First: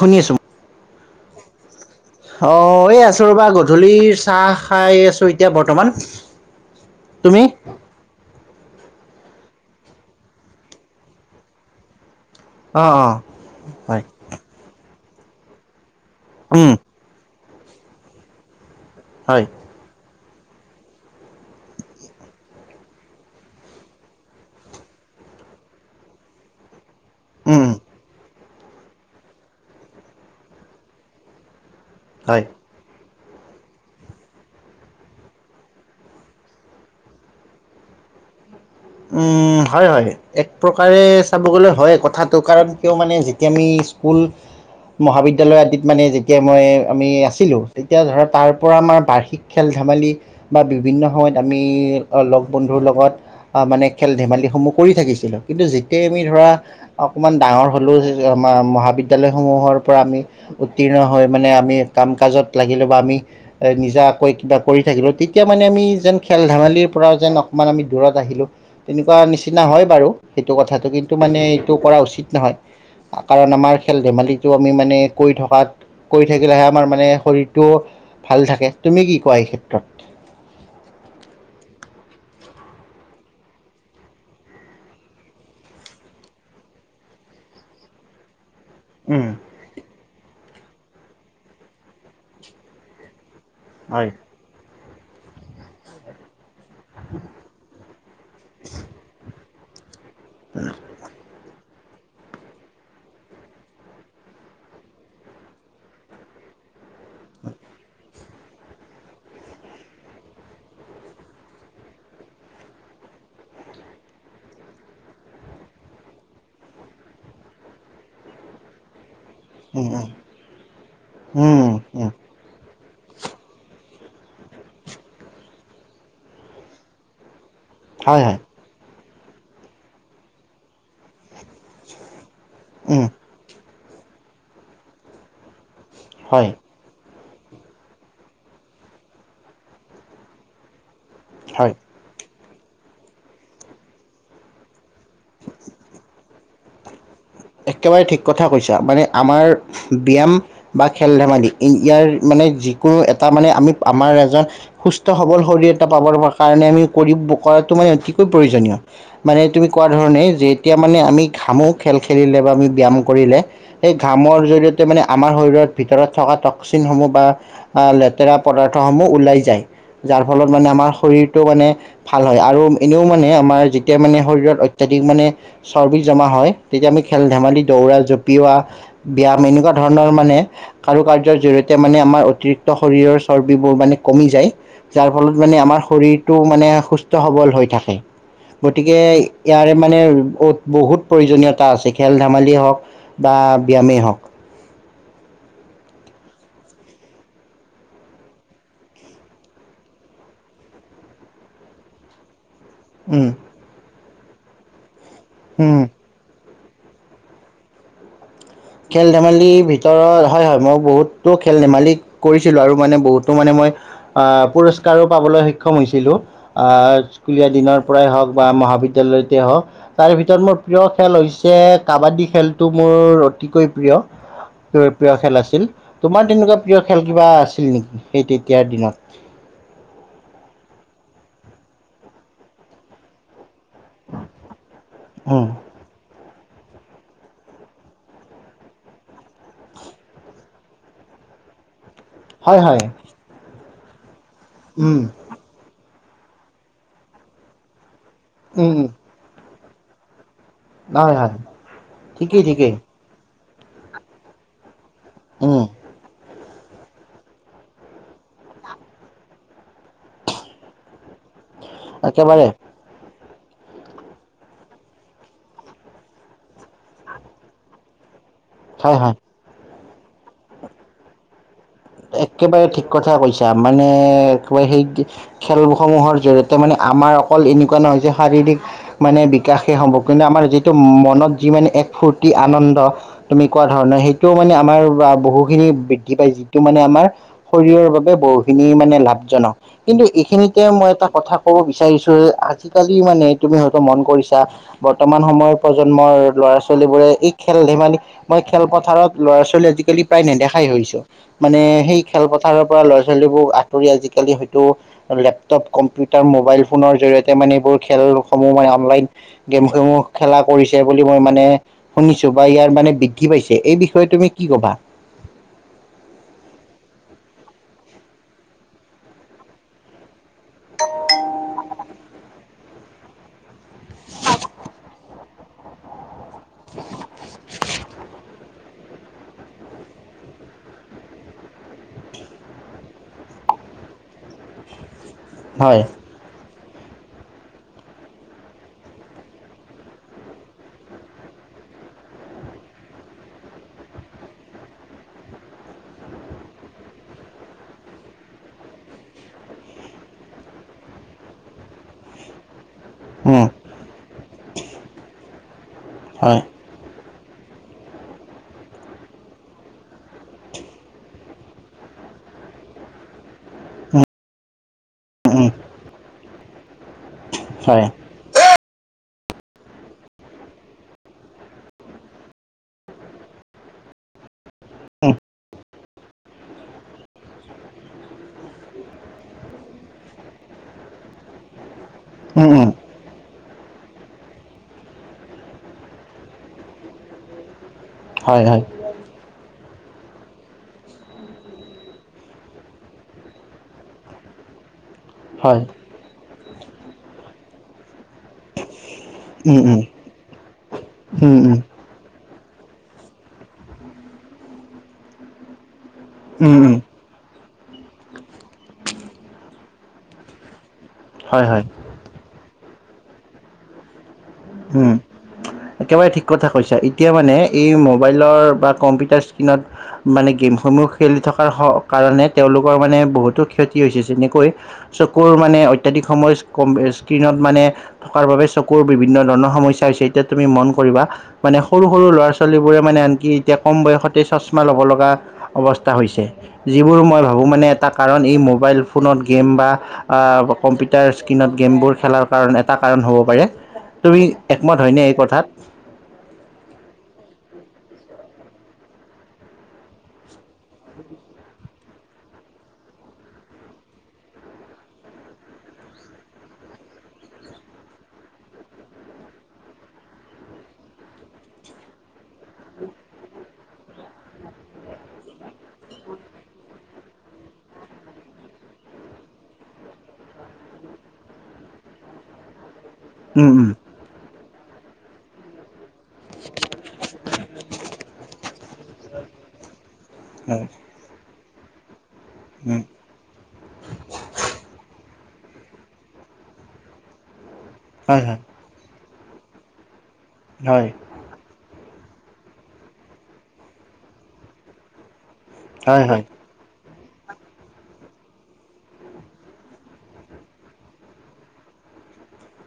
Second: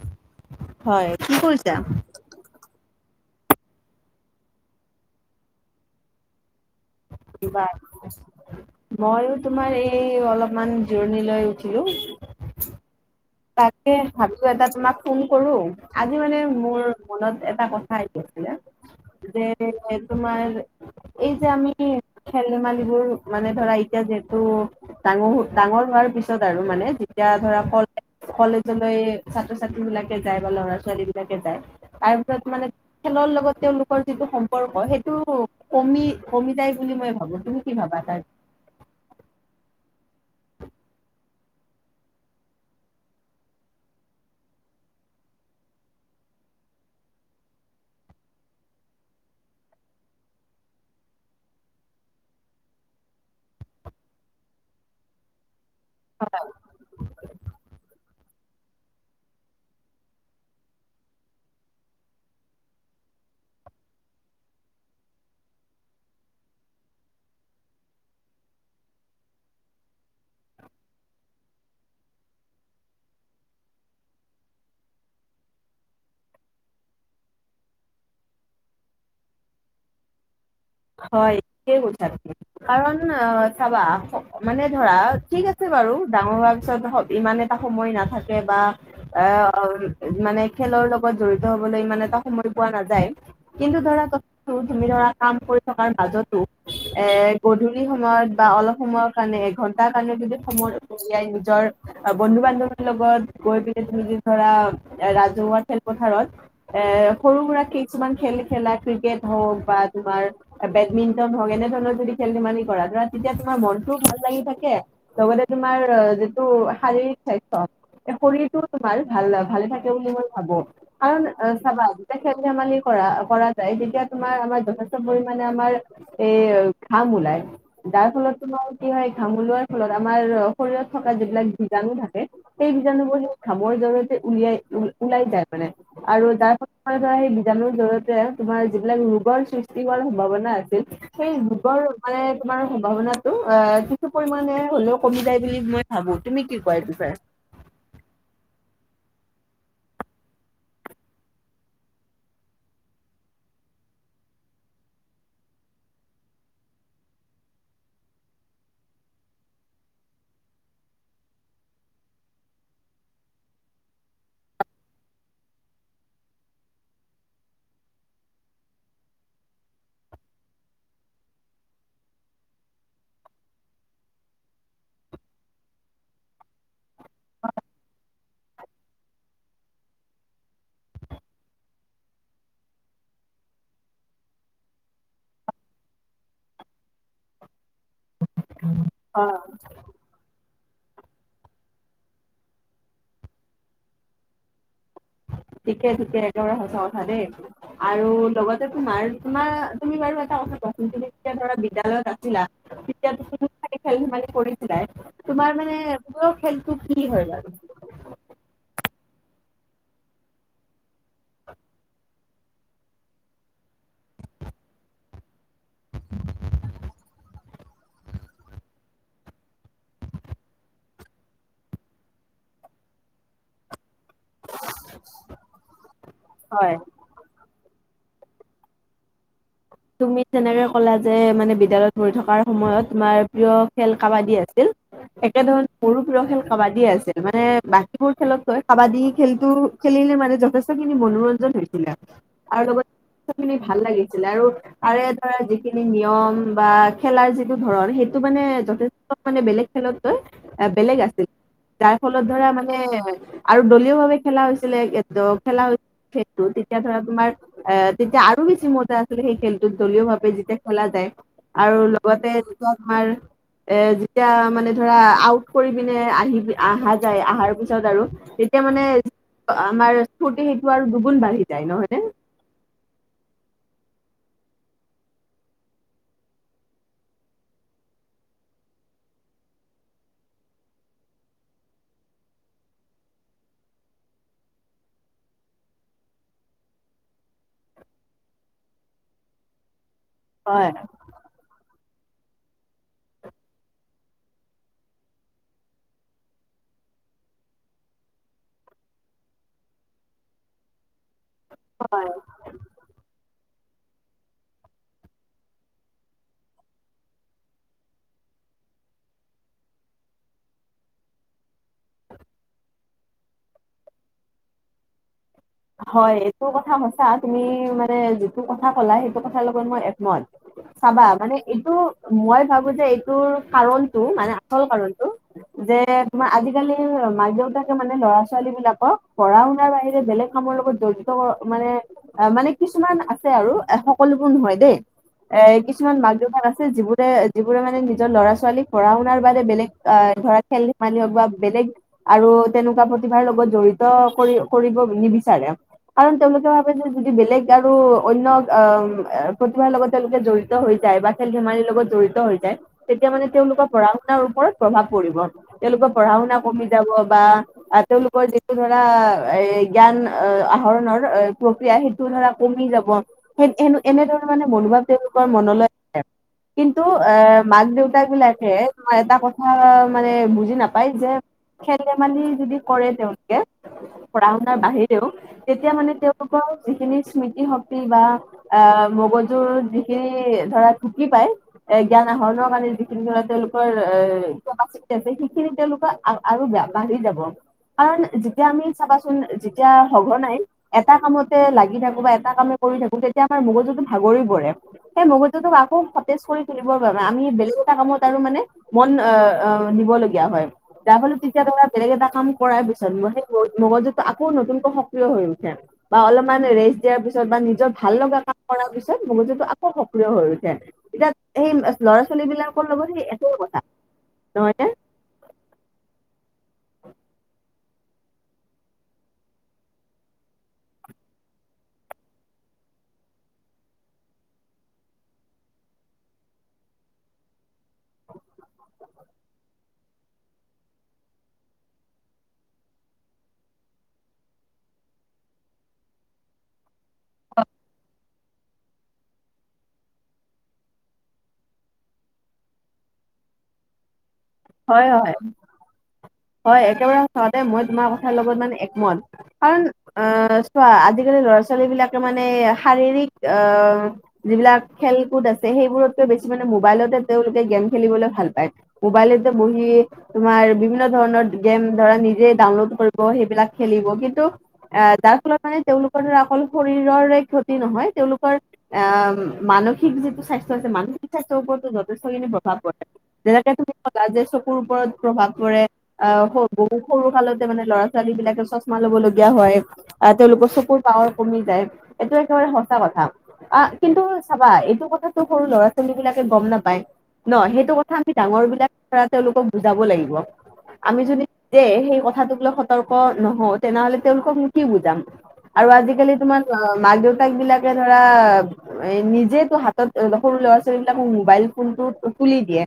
শুনি আছোঁ। হয়, কি কৰিছা? অ', এই আছো ৰ'বা, গধূলিৰ চাহ খাই আছো এতিয়া বৰ্তমান। তুমি বাৰ [unintelligible] ময়ো তোমাৰ এই, অলপমান জোৰণি লৈ উঠিলো। অ', অ'। তাকে হয় ভাবিলো, এটা তোমাক ফোন কৰোঁ, আজি মানে উম মোৰ মনত এটা কথা আহি আছিলে, হয় যে তোমাৰ এই যে আমি, খেল-ধেমালিবোৰ মানে ধৰা, এতিয়া যিহেতু ডাঙৰ, ডাঙৰ হোৱাৰ পিছত আৰু, মানে যেতিয়া ধৰা উম কলেজলৈ ছাত্ৰ-ছাত্ৰী বিলাকে যায়, বা ল'ৰা ছোৱালী বিলাকে যায়, তাৰ হয় ভিতৰত মানে খেলৰ লগত তেওঁলোকৰ যিটো সম্পৰ্ক, সেইটো কমি, কমি যায় বুলি মই ভাবো, তুমি কি ভাবা তাৰ হয়, হয়। এক প্ৰকাৰে চাব গ'লে হয় কথাটো, কাৰণ কিয় মানে, যেতিয়া আমি স্কুল মহাবিদ্যালয় আদিত মানে, যেতিয়া মই আমি আছিলোঁ, তেতিয়া ধৰা, তাৰ পৰা আমাৰ বাৰ্ষিক খেল ধেমালি, বা বিভিন্ন সময়ত আমি লগ বন্ধুৰ লগত মানে খেল ধেমালিসমূহ কৰি থাকিছিলোঁ, কিন্তু যেতিয়াই আমি ধৰা অকণমান ডাঙৰ হ'লো, আমাৰ মহাবিদ্যালয়সমূহৰ পৰা আমি উত্তীৰ্ণ হৈ, মানে আমি কাম কাজত লাগিলো বা আমি নিজাকৈ কিবা কৰি থাকিলোঁ, তেতিয়া মানে আমি যেন, খেল-ধেমালিৰ পৰা যেন অকণমান আমি দূৰত আহিলোঁ তেনেকুৱা নিচিনা হয় বাৰু সেইটো কথাটো, কিন্তু মানে এইটো কৰা উচিত নহয়। কাৰণ আমাৰ, খেল-ধেমালিটো আমি মানে কৈ থকাত কৰি থাকিলোহে আমাৰ মানে শৰীৰটো ভাল থাকে, তুমি কি কোৱা এই ক্ষেত্ৰত। হয়, ঠিকে কৈছা তুমি। কাৰণ অ', চাবা, মানে ধৰা, ঠিক আছে বাৰু, ডাঙৰ হোৱাৰ পিছত ইমানে এটা সময় নাথাকে বা উম আহ, মানে খেলৰ লগত জড়িত হবলৈ ইমান এটা সময় পোৱা নাযায় কিন্তু ধৰা, হয় কথাটো তুমি ধৰা কাম কৰি থকাৰ মাজতো এ, গধূলি সময়ত বা অলপ সময়ৰ কাৰণে এঘন্টাৰ কাৰণে যদি সময় জিয়াই নিজৰ বন্ধু বান্ধৱীৰ লগত গৈ পেলাই তুমি যে ধৰা ৰাজহুৱা খেলপথাৰত এ সৰু সুৰােক কিছুমান খেল খেলা ক্ৰিকেট হওঁক বা তোমাৰ বেডমিন্টন হওক এনেধৰণৰ যদি খেল ধেমালি কৰা ধৰা তেতিয়া তোমাৰ মনটোও ভাল লাগি থাকে। লগতে তোমাৰ যিটো শাৰীৰিক স্বাস্থ শৰীৰটোও তোমাৰ ভাল ল ভালে উম থাকে বুলি মই ভাবো, কাৰণ উম চাবা উম উম খেল ধেমালি কৰা কৰা যায় তেতিয়া তোমাৰ আমাৰ যথেষ্ট পৰি মানে আমাৰ এই ঘাম ওলাই, যাৰ হয় ফলত হয় তোমাৰ কি হয় ঘামলোৱাৰ ফলত আমাৰ শৰীৰত থকা যিবিলাক বীজাণু থাকে, সেই উম বীজাণুৰ ঘামৰ জৰিয়তে উলিয়াই ওলাই যায় মানে, আৰু হয় তাৰ হয় সেই বীজাণুুৰ জয়তে তোমাৰ যিবিলাক ৰোগৰ সৃষ্টি হোৱাৰ সম্ভাৱনা আছিল সেই হয় ৰোগৰ মানে তোমাৰ সম্ভাৱনাটো অ' কিছু পৰিমানে হলেওঁ কমি যায় বুলি মই ভাবো। তুমি কি কোৱা এইটো? একেবাৰে ঠিক কথা কৈছা, মানে আমাৰ ব্যায়াম বা খেল ধেমালি ইয়াৰ মানে যিকোনো এটা মানে আমি আমাৰ এজন সুস্থ সবল শৰীৰ এটা পাব কাৰণে আমি কৰি কৰাটো মানে অতিকৈ প্ৰয়োজনীয় মানে তুমি কোৱা ধৰণেই যে এতিয়া মানে আমি ঘামো খেল খেলিলে বা আমি ব্যায়াম কৰিলে সেই ঘামৰ জৰিয়তে মানে আমাৰ শৰীৰৰ ভিতৰত থকা টক্সিনসমূহ বা আহ লেতেৰা পদাৰ্থ সমূহ ওলাই যায়, যাৰ ফলত মানে আমাৰ শৰীৰটো মানে ভাল হয় আৰু এনেও মানে আমাৰ যেতিয়া মানে শৰীৰত অত্যাধিক মানে চৰ্বি জমা হয় তেতিয়া আমি খেল ধেমালি দৌৰা জঁপিওৱা ব্যায়াম এনেকুৱা ধৰণৰ মানে কাৰু কাৰ্যৰ জৰিয়তে মানে আমাৰ অতিৰিক্ত শৰীৰৰ চৰ্বিবোৰ মানে কমি যায়। যাৰ ফলত মানে আমাৰ শৰীৰটো মানে সুস্থ সবল হৈ থাকে। গতিকে অ ইয়াৰে মানে বহুত প্ৰয়োজনীয় তা আছে, খেল ধেমালিয় হওঁক বা ব্যায়ামেই হওঁক। ঠিকে ঠিকে একেবাৰে সঁচা কথা দেই। আৰু লগতে তোমাৰ তোমাৰ তুমি বাৰু এটা কথা কোৱাচোন তুমি যেতিয়া ধৰা বিদ্য়ালয়ত আছিলা তেতিয়া উম, তুমি খি খেলি ধেমালি কৰিছিলাই, তোমাৰ মানে উম। ৰ খেলতটো কি হয় বাৰু? খেল ধেমালিৰ ভিতৰত হয় হয় মই বহুতো খেল ধেমালি কৰিছিলো আৰু মানে বহুতো মানে মই আহ পুৰস্কাৰো পাবলৈ সক্ষম হৈছিলোঁ, স্কুলীয়া দিনৰ পৰাই হওঁক বা মহাবিদ্যালয়তে হওঁক তাৰে ভিতৰত মোৰ প্ৰিয় খেলতো হৈছে কাবাডী খেলটো মোৰ অতিকৈ প্ৰিয় প্ৰিয় খেল আছিল, তোমাৰ তেনেকুৱা হয় প্ৰিয় খেল কিবা আছিল নেকি সেই তেতিয়াৰ দিনত? তুমি তেনেকে ক'লা যে মানে বিদ্যালয়ত পঢ়ি থকাৰ সময়ত তোমাৰ প্ৰিয় খেল কাবাডী আছিল, একে উম, ধৰণে মোৰো প্ৰিয় খেল কাবাডী আছিল, মানে বাকীবোৰ খেলতকৈ কাবাডী খেলতো খেলিলে মানে যথেষ্ট খিনি মনোৰঞ্জন হৈছিলে। হয় আৰু হয় লগতিনি ভাল লাগিছিলে আৰু উম তাৰে ধৰা নিয়ম বা খেলাৰ যিটো ধৰণ সেইটো মানে উম উম যথেষ্ট মানে বেলেগ খেলত কৈ বেলেগ হয় আছিল, হয় তাৰ ফলত ঠিকেই ধৰা ঠিকেই মানে আৰু দলীয় ভাৱে খেলা হৈছিলে উম খেলা ত তেতিয়া ধৰা তোমাৰ অ' তেতিয়া আৰু বেছি মজা আছিলে সেই খেল দলীয় ভাৱে যেতিয়া খেলা যায়, আৰু লগতে একেবাৰে যিটো আমাৰ এ যেতিয়া মানে ধৰা আউট কৰি পিনে আহি আহা যায় আৰু পিছত আৰু তিয়া মানে হয় হয় আমাৰ ফুৰ্তি সেইটো আৰু দুগুণ বাঢ়ি যায় নহয় নে? একেবাৰে ঠিক কথা কৈছা মানে [unintelligible] খেলসমূহৰ জৰিয়তে মানে আমাৰ অকল এনেকুৱা নহয় যে শাৰীৰিক মানে বিকাশে হ'ব। কিন্তু আমাৰ যিটো মনত যি মানে এক ফূৰ্তি আনন্দ তুমি কোৱা ধৰণৰ সেইটোও মানে আমাৰ বহুখিনি বৃদ্ধি পাইছে। টো মানে আমাৰ শৰীৰৰ বাবে বহুখিনি মানে লাভজনক। কিন্তু এইখিনিতে হয় মই এটা কথা ক'ব বিচাৰিছো আজিকালি মানে তুমি হয়তো মন কৰিছা। বৰ্তমান সময়ৰ প্ৰজন্মৰ ল'ৰা ছোৱালীবোৰে এই খেল ধেমালি মই খেলপথাৰত ল'ৰা ছোৱালী আজিকালি প্ৰায় নেদেখাই হৈছো। মানে সেই খেলপথাৰ পৰা ল'ৰা ছোৱালীবোৰ আঁতৰি আজিকালি হয়তো লেপটপ কম্পিউটাৰ মোবাইল ফোনৰ জৰিয়তে মানে এইবোৰ খেলসমূহ মানে অনলাইন গেমসমূহ খেলা কৰিছে বুলি মই মানে শুনিছো বা ইয়াৰ মানে বৃদ্ধি পাইছে। এই বিষয়ে তুমি কি কবা? হয়, এইটো কথা সচা তুমি মানে যিটো কথা ক'লা সেইটো কথাৰ লগত মই একমত। চাবা মানে এইটো মই ভাবো যে এইটোৰ কাৰণটো মানে আচল কাৰণটো যে তোমাৰ আজিকালিৰ মাক দেউতাকে মানে ল'ৰা ছোৱালীবিলাকক পঢ়া শুনাৰ বাহিৰে বেলেগ কামৰ লগত জড়িত মানে অ' মানে কিছুমান আছে আৰু অহ সকলোবোৰ নহয় দেই। এই হয় কিছুমান মাক দেউতাক আছ যিবোৰে যিবোৰে মানে নিজৰ ল'ৰা ছোৱালীক পঢ়া শুনাৰ বাদে বেলেগ আহ ধৰা খেল ধেমালি হওঁক বা বেলেগ আৰু তেনেকুৱা প্ৰতিভাৰ লগত জড়িত কৰি কৰিব নিবিচাৰে। কাৰণ তেওঁলোকে ভাবে যে যদি বেলেগ আৰু অন্য আহ প্ৰতিভাৰ লগত তেওঁলোকে জডিত হৈ যায় বা খেল ধেমালিৰ লগত জড়িত হৈ যায়। তেতিয়া মানে উম তেওঁলোকৰ পঢ়া শুনাৰ ওপৰত প্ৰভাৱ পৰিব। তেওঁলোকৰ পঢ়া শুনা হয় কমি যাব বা তেওঁলোকৰ যিটো ধৰা এই জ্ঞান অহ আহৰণৰ প্ৰক্ৰিয়া সেইটো ধৰা কমি যাব। এ-এনো-এনেদৰে মানে মনোভাৱ তেওঁলোকৰ উম মনলৈ আহে। কিন্তু এ মাক হয় দেউতাবিলাকে এটা কথা মানে বুজি নাপায় যে খেল ধেমালি যদি কৰে তেওঁলোকে পঢ়া শুনাৰ বাহিৰেও। তেতিয়া মানে তেওঁ লোকৰ যিখিনি স্মৃতি শক্তি বা অহ মগজুৰ যিখিনি ধৰা ঢুকি পাই এ জ্ঞান উম আহৰণৰ কাৰণে উম যি খিনি ধৰা তেওঁলোকৰ এই কেপাচিটি আছে সেইখিনি তেওঁলোকৰ আৰু বাঢ়ি যাব। কাৰণ উম হয় যেতিয়া হয় আমি চাবাচোন যেতিয়া সঘনাই এটা কামতে লাগি থাকো বা এটা কামে কৰি থাকো তেতিয়া আমাৰ মগজুটো ভাগৰি পৰে। সেই মগজু তোক হয় আকৌ সতেজ কৰি তুলিবৰ বাবে আমি বেলেগ এটা কামত আৰু মানে মন আহ উম আহ উম উম দিবলগীয়া হয়। যাৰ ফলত উম তেতিয়া ধৰা বেলেগএটা কাম কৰাৰ পিছত সেই মগজুটো আকৌ নতুনকৈ সক্ৰিয় হৈ উঠে। বা অলপমান উম উম ৰেষ্ট দিয়াৰ পিছত বা নিজৰ ভাল লগা কাম কৰাৰ পিছত মগজুটো আকৌ সক্ৰিয় হৈ উঠে। এতিয়া হয় সেই হয় ল'ৰা ছোৱালীবিলাকৰ লগত সেই একো কথা নহয় ন? উম একেবাৰে ঠিক কথা কৈছা। এতিয়া মানে এই মোবাইলৰ বা কম্পিউটাৰ স্ক্ৰীণত মানে গেমসমূহ খেলি থকাৰ কাৰণে তেওঁলোকৰ মানে বহুতো ক্ষতি হৈছে। যেনেকৈ চকুৰ মানে অত্যাধিক সময় স্ক্ৰণত মানে থকাৰ বাবে চকুৰ বিভিন্ন ধৰণৰ সমস্যা হৈছে। এতিয়া তুমি মন কৰিবা মানে সৰু সৰু ল'ৰা ছোৱালীবোৰে মানে আনকি এতিয়া কম বয়সতে চশমা ল'ব লগা অৱস্থা হৈছে, যিবোৰ মই ভাবোঁ মানে এটা কাৰণ এই মোবাইল ফোনত গেম বা আ, কম্পিউটাৰ স্ক্ৰীিনত গেমবোৰ খেলাৰ কাৰণ এটা কাৰণ হ'ব পাৰে, তুমি একমত হয় হয়নে হয় এই কথাত? হয়, একেবাৰে সঁচা কথা, মই তোমাৰ কথা লগত মানে একমত। কাৰণ আ, চোৱা আজিকালি ল'ৰা ছোৱালীবিলাকে মানে শাৰীৰিক আ যিবিলাক খেল কুদ আছে সেইবোৰতকৈ বেছি মানে মোবাইলতে তেওঁলোকে গেম খেলিবলৈ ভাল পায়। মোবাইলেতে বহি তোমাৰ বিভি বিভিন্ন ধৰণৰ গেম ধৰা নিজে ডাউনলোড কৰিব, সেইবিলাক খেলিব কিন্তু এ, যাৰ ফলত মানে তেওঁলোকৰ অকল শৰীৰৰে ক্ষতি নহয়, তেওঁলোকৰ আ, মানসিক যিটো স্বাস্থ্য আছে, মানসিক স্বাস্থ্যৰ ওপৰতো যথেষ্টখিনি প্ৰভাৱ পাৰে। উম যেনেকে উম তুমি কলা যে চকুৰ ওপৰত প্ৰভাৱ পৰে। আ, বহু সৰু কালতে মানে ল'ৰা ছোৱালীবিলাকে চচমা ল'ব লগগীয়া হয়, আ, তেওঁলোকৰ হয় চকুত পাৱাৰ কমি যায়, এইটো একেবাৰে সঁচা উম কথা কা কিন্তু চাবা এইটো কথাটো সৰু ল'ৰা ছোৱালীবিলাকে গ'ম নাপায় ন' সেইটো কথা কথা আমি হয় হয় ডাঙৰবিলাক ধৰা তেওঁলোকক বুজাব লাগিব। হয় আমি যদি সেই কথাটোক লৈ সতৰ্ক নহওঁ তেনেহ'লে তেওঁলোককনো কি বুজাম। আৰু হয় আজিকালি হয় তোমাৰ মাক দেউতাকবিলাকে ধৰা এ, নিজেইতো হাতত সৰু ল'ৰা ছোৱালীবিলাক মোবাইল ফোনটো তুলি দিয়ে।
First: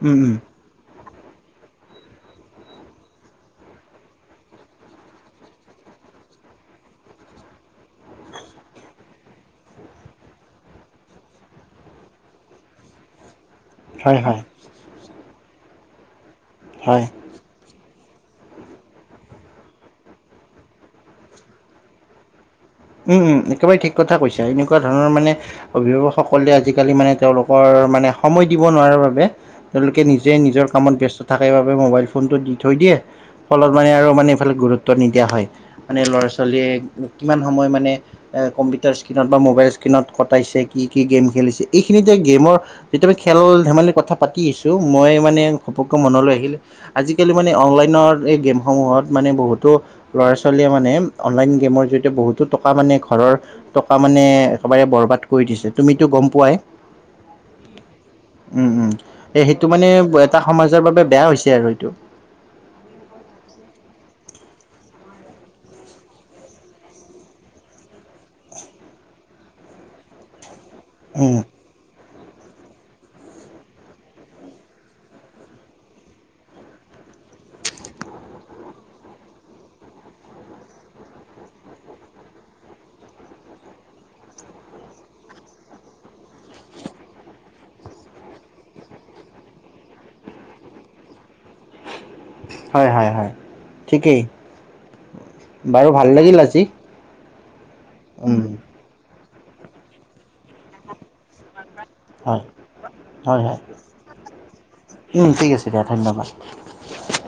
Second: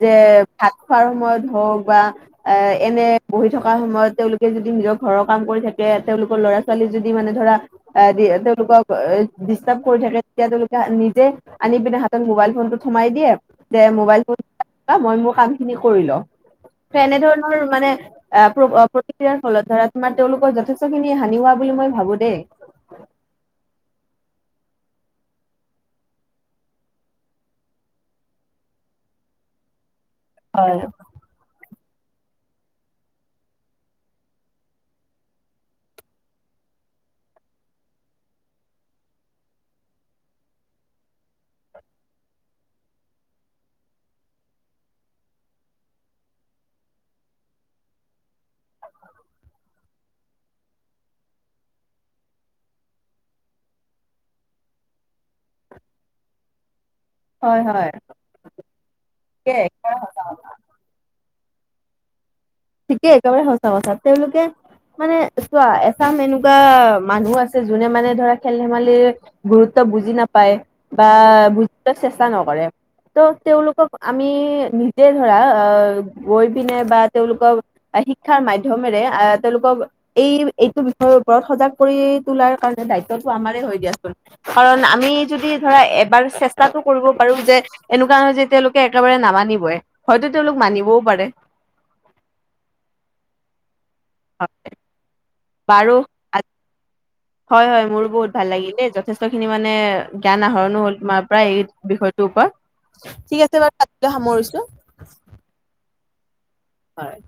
যে উম উম ভাত খোৱাৰ সময়ত হওক বা এ, এনে বহি থকা সময়ত তেওঁলোকে যদি নিজৰ ঘৰৰ কাম কৰি থাকে, তেওঁলোকৰ ল'ৰা ছোৱালী যদি মানে ধৰা এ, তেওঁলোকক এ ডিষ্টাৰ্ব কৰি থাকে তেতিয়া তেওঁলোকে নিজে আনি পিনে হাতত মোবাইল ফোনটো থোমাই দিয়ে দে হয় মোবাইল ফোন, হয় মই মোৰ কামখিনি কৰি লও, হয় এনেধৰণৰ মানে আ প্ৰ-প্ৰতিক্ৰিয়াৰ ফলত ধৰা তোমাৰ তেওঁলোকৰ যথেষ্টখিনি হানি হোৱা বুলি মই ভাবোঁ দেই। উম, উম, একেবাৰে ঠিক কথা কৈছা, এনেকুৱা ধৰণৰ মানে অভিভাৱকসকলে আজিকালি মানে তেওঁলোকৰ মানে সময় দিব নোৱাৰাৰ বাবে তেওঁলোকে নিজে নিজৰ হয় কামত ব্যস্ত থাকাৰ বাবে মোবাইল ফোনটো দি থৈ দিয়ে ফলত মানে আৰু মানে এইফালে গুৰুত্ব নিদিয়া হয়, মানে ল'ৰা ছোৱালীয়ে কিমান সময় মানে এ, কম্পিউটাৰ স্ক্ৰীণত বা মোবাইল স্ক্ৰীণত কটাইছে, কি কি গেম খেলিছে, এইখিনিতে গেমৰ যেতিয়া মই খেল ধেমালি কথা পাতি আছোঁ, মই মানে ঘপককৈ মনলৈ আহিল আজিকালি মানে অনলাইনৰ এই গেমসমূহত মানে বহুতো ল'ৰা ছোৱালীয়ে মানে অনলাইন গেমৰ জৰিয়তে বহুত টকা মানে ঘৰৰ টকা মানে একেবাৰে বৰবাদ কৰি দিছে, তুমিটো গ'ম পোৱাই। হয় উম, উম, এ, সেইটো মানে হয় এটা সমাজৰ বাবে বেয়া হৈছে আৰু এইটো। ঠিকে একেবাৰে সঁচা কথা, তেওঁলোকে মানে চোৱা এচাম এনেকুৱা মানুহ আছে যোনে মানে ধৰা খেল ধেমালিৰ গুৰুত্ব বুজি নাপায় বা উম বুজিবলৈ চেষ্টা নকৰে। ত' তেওঁলোকক আমি নিজে ধৰা আ, গৈ পিনে বা তেওঁলোক ক শিক্ষাৰ মাধ্যমেৰে আ তেওঁলোকক এই এইটো বিষয়ৰ ওপৰত সজাগ কৰি তোলাৰ কাৰণে দায়িত্বটো আমাৰে হয় দিয়াচোন। কাৰণ আমি যদি ধৰা এবাৰ চেষ্টাটো কৰিব পাৰোঁ যে এনেকুৱা নহয় যে তেওঁলোকে একেবাৰে নামানিবই, হয়তো তেওঁলোক মানিবও পাৰে। হয় হয় হয়, ঠিকেই। বাৰু ভাল লাগিল আ, আজি হয় হয় মোৰো বহুত উম ভাল লাগিল দেই, য যথেষ্টখিনি মানে জ্ঞান আহৰণো হ'ল তোমাৰপৰা এই বিষয় টোৰ হয় ওপৰত হয় ঠিক হয় আছে বাৰু আজিলৈ সামৰিছো [unintelligible] উম ঠিক আছে দিয়া ধন্যবাদ। হয়।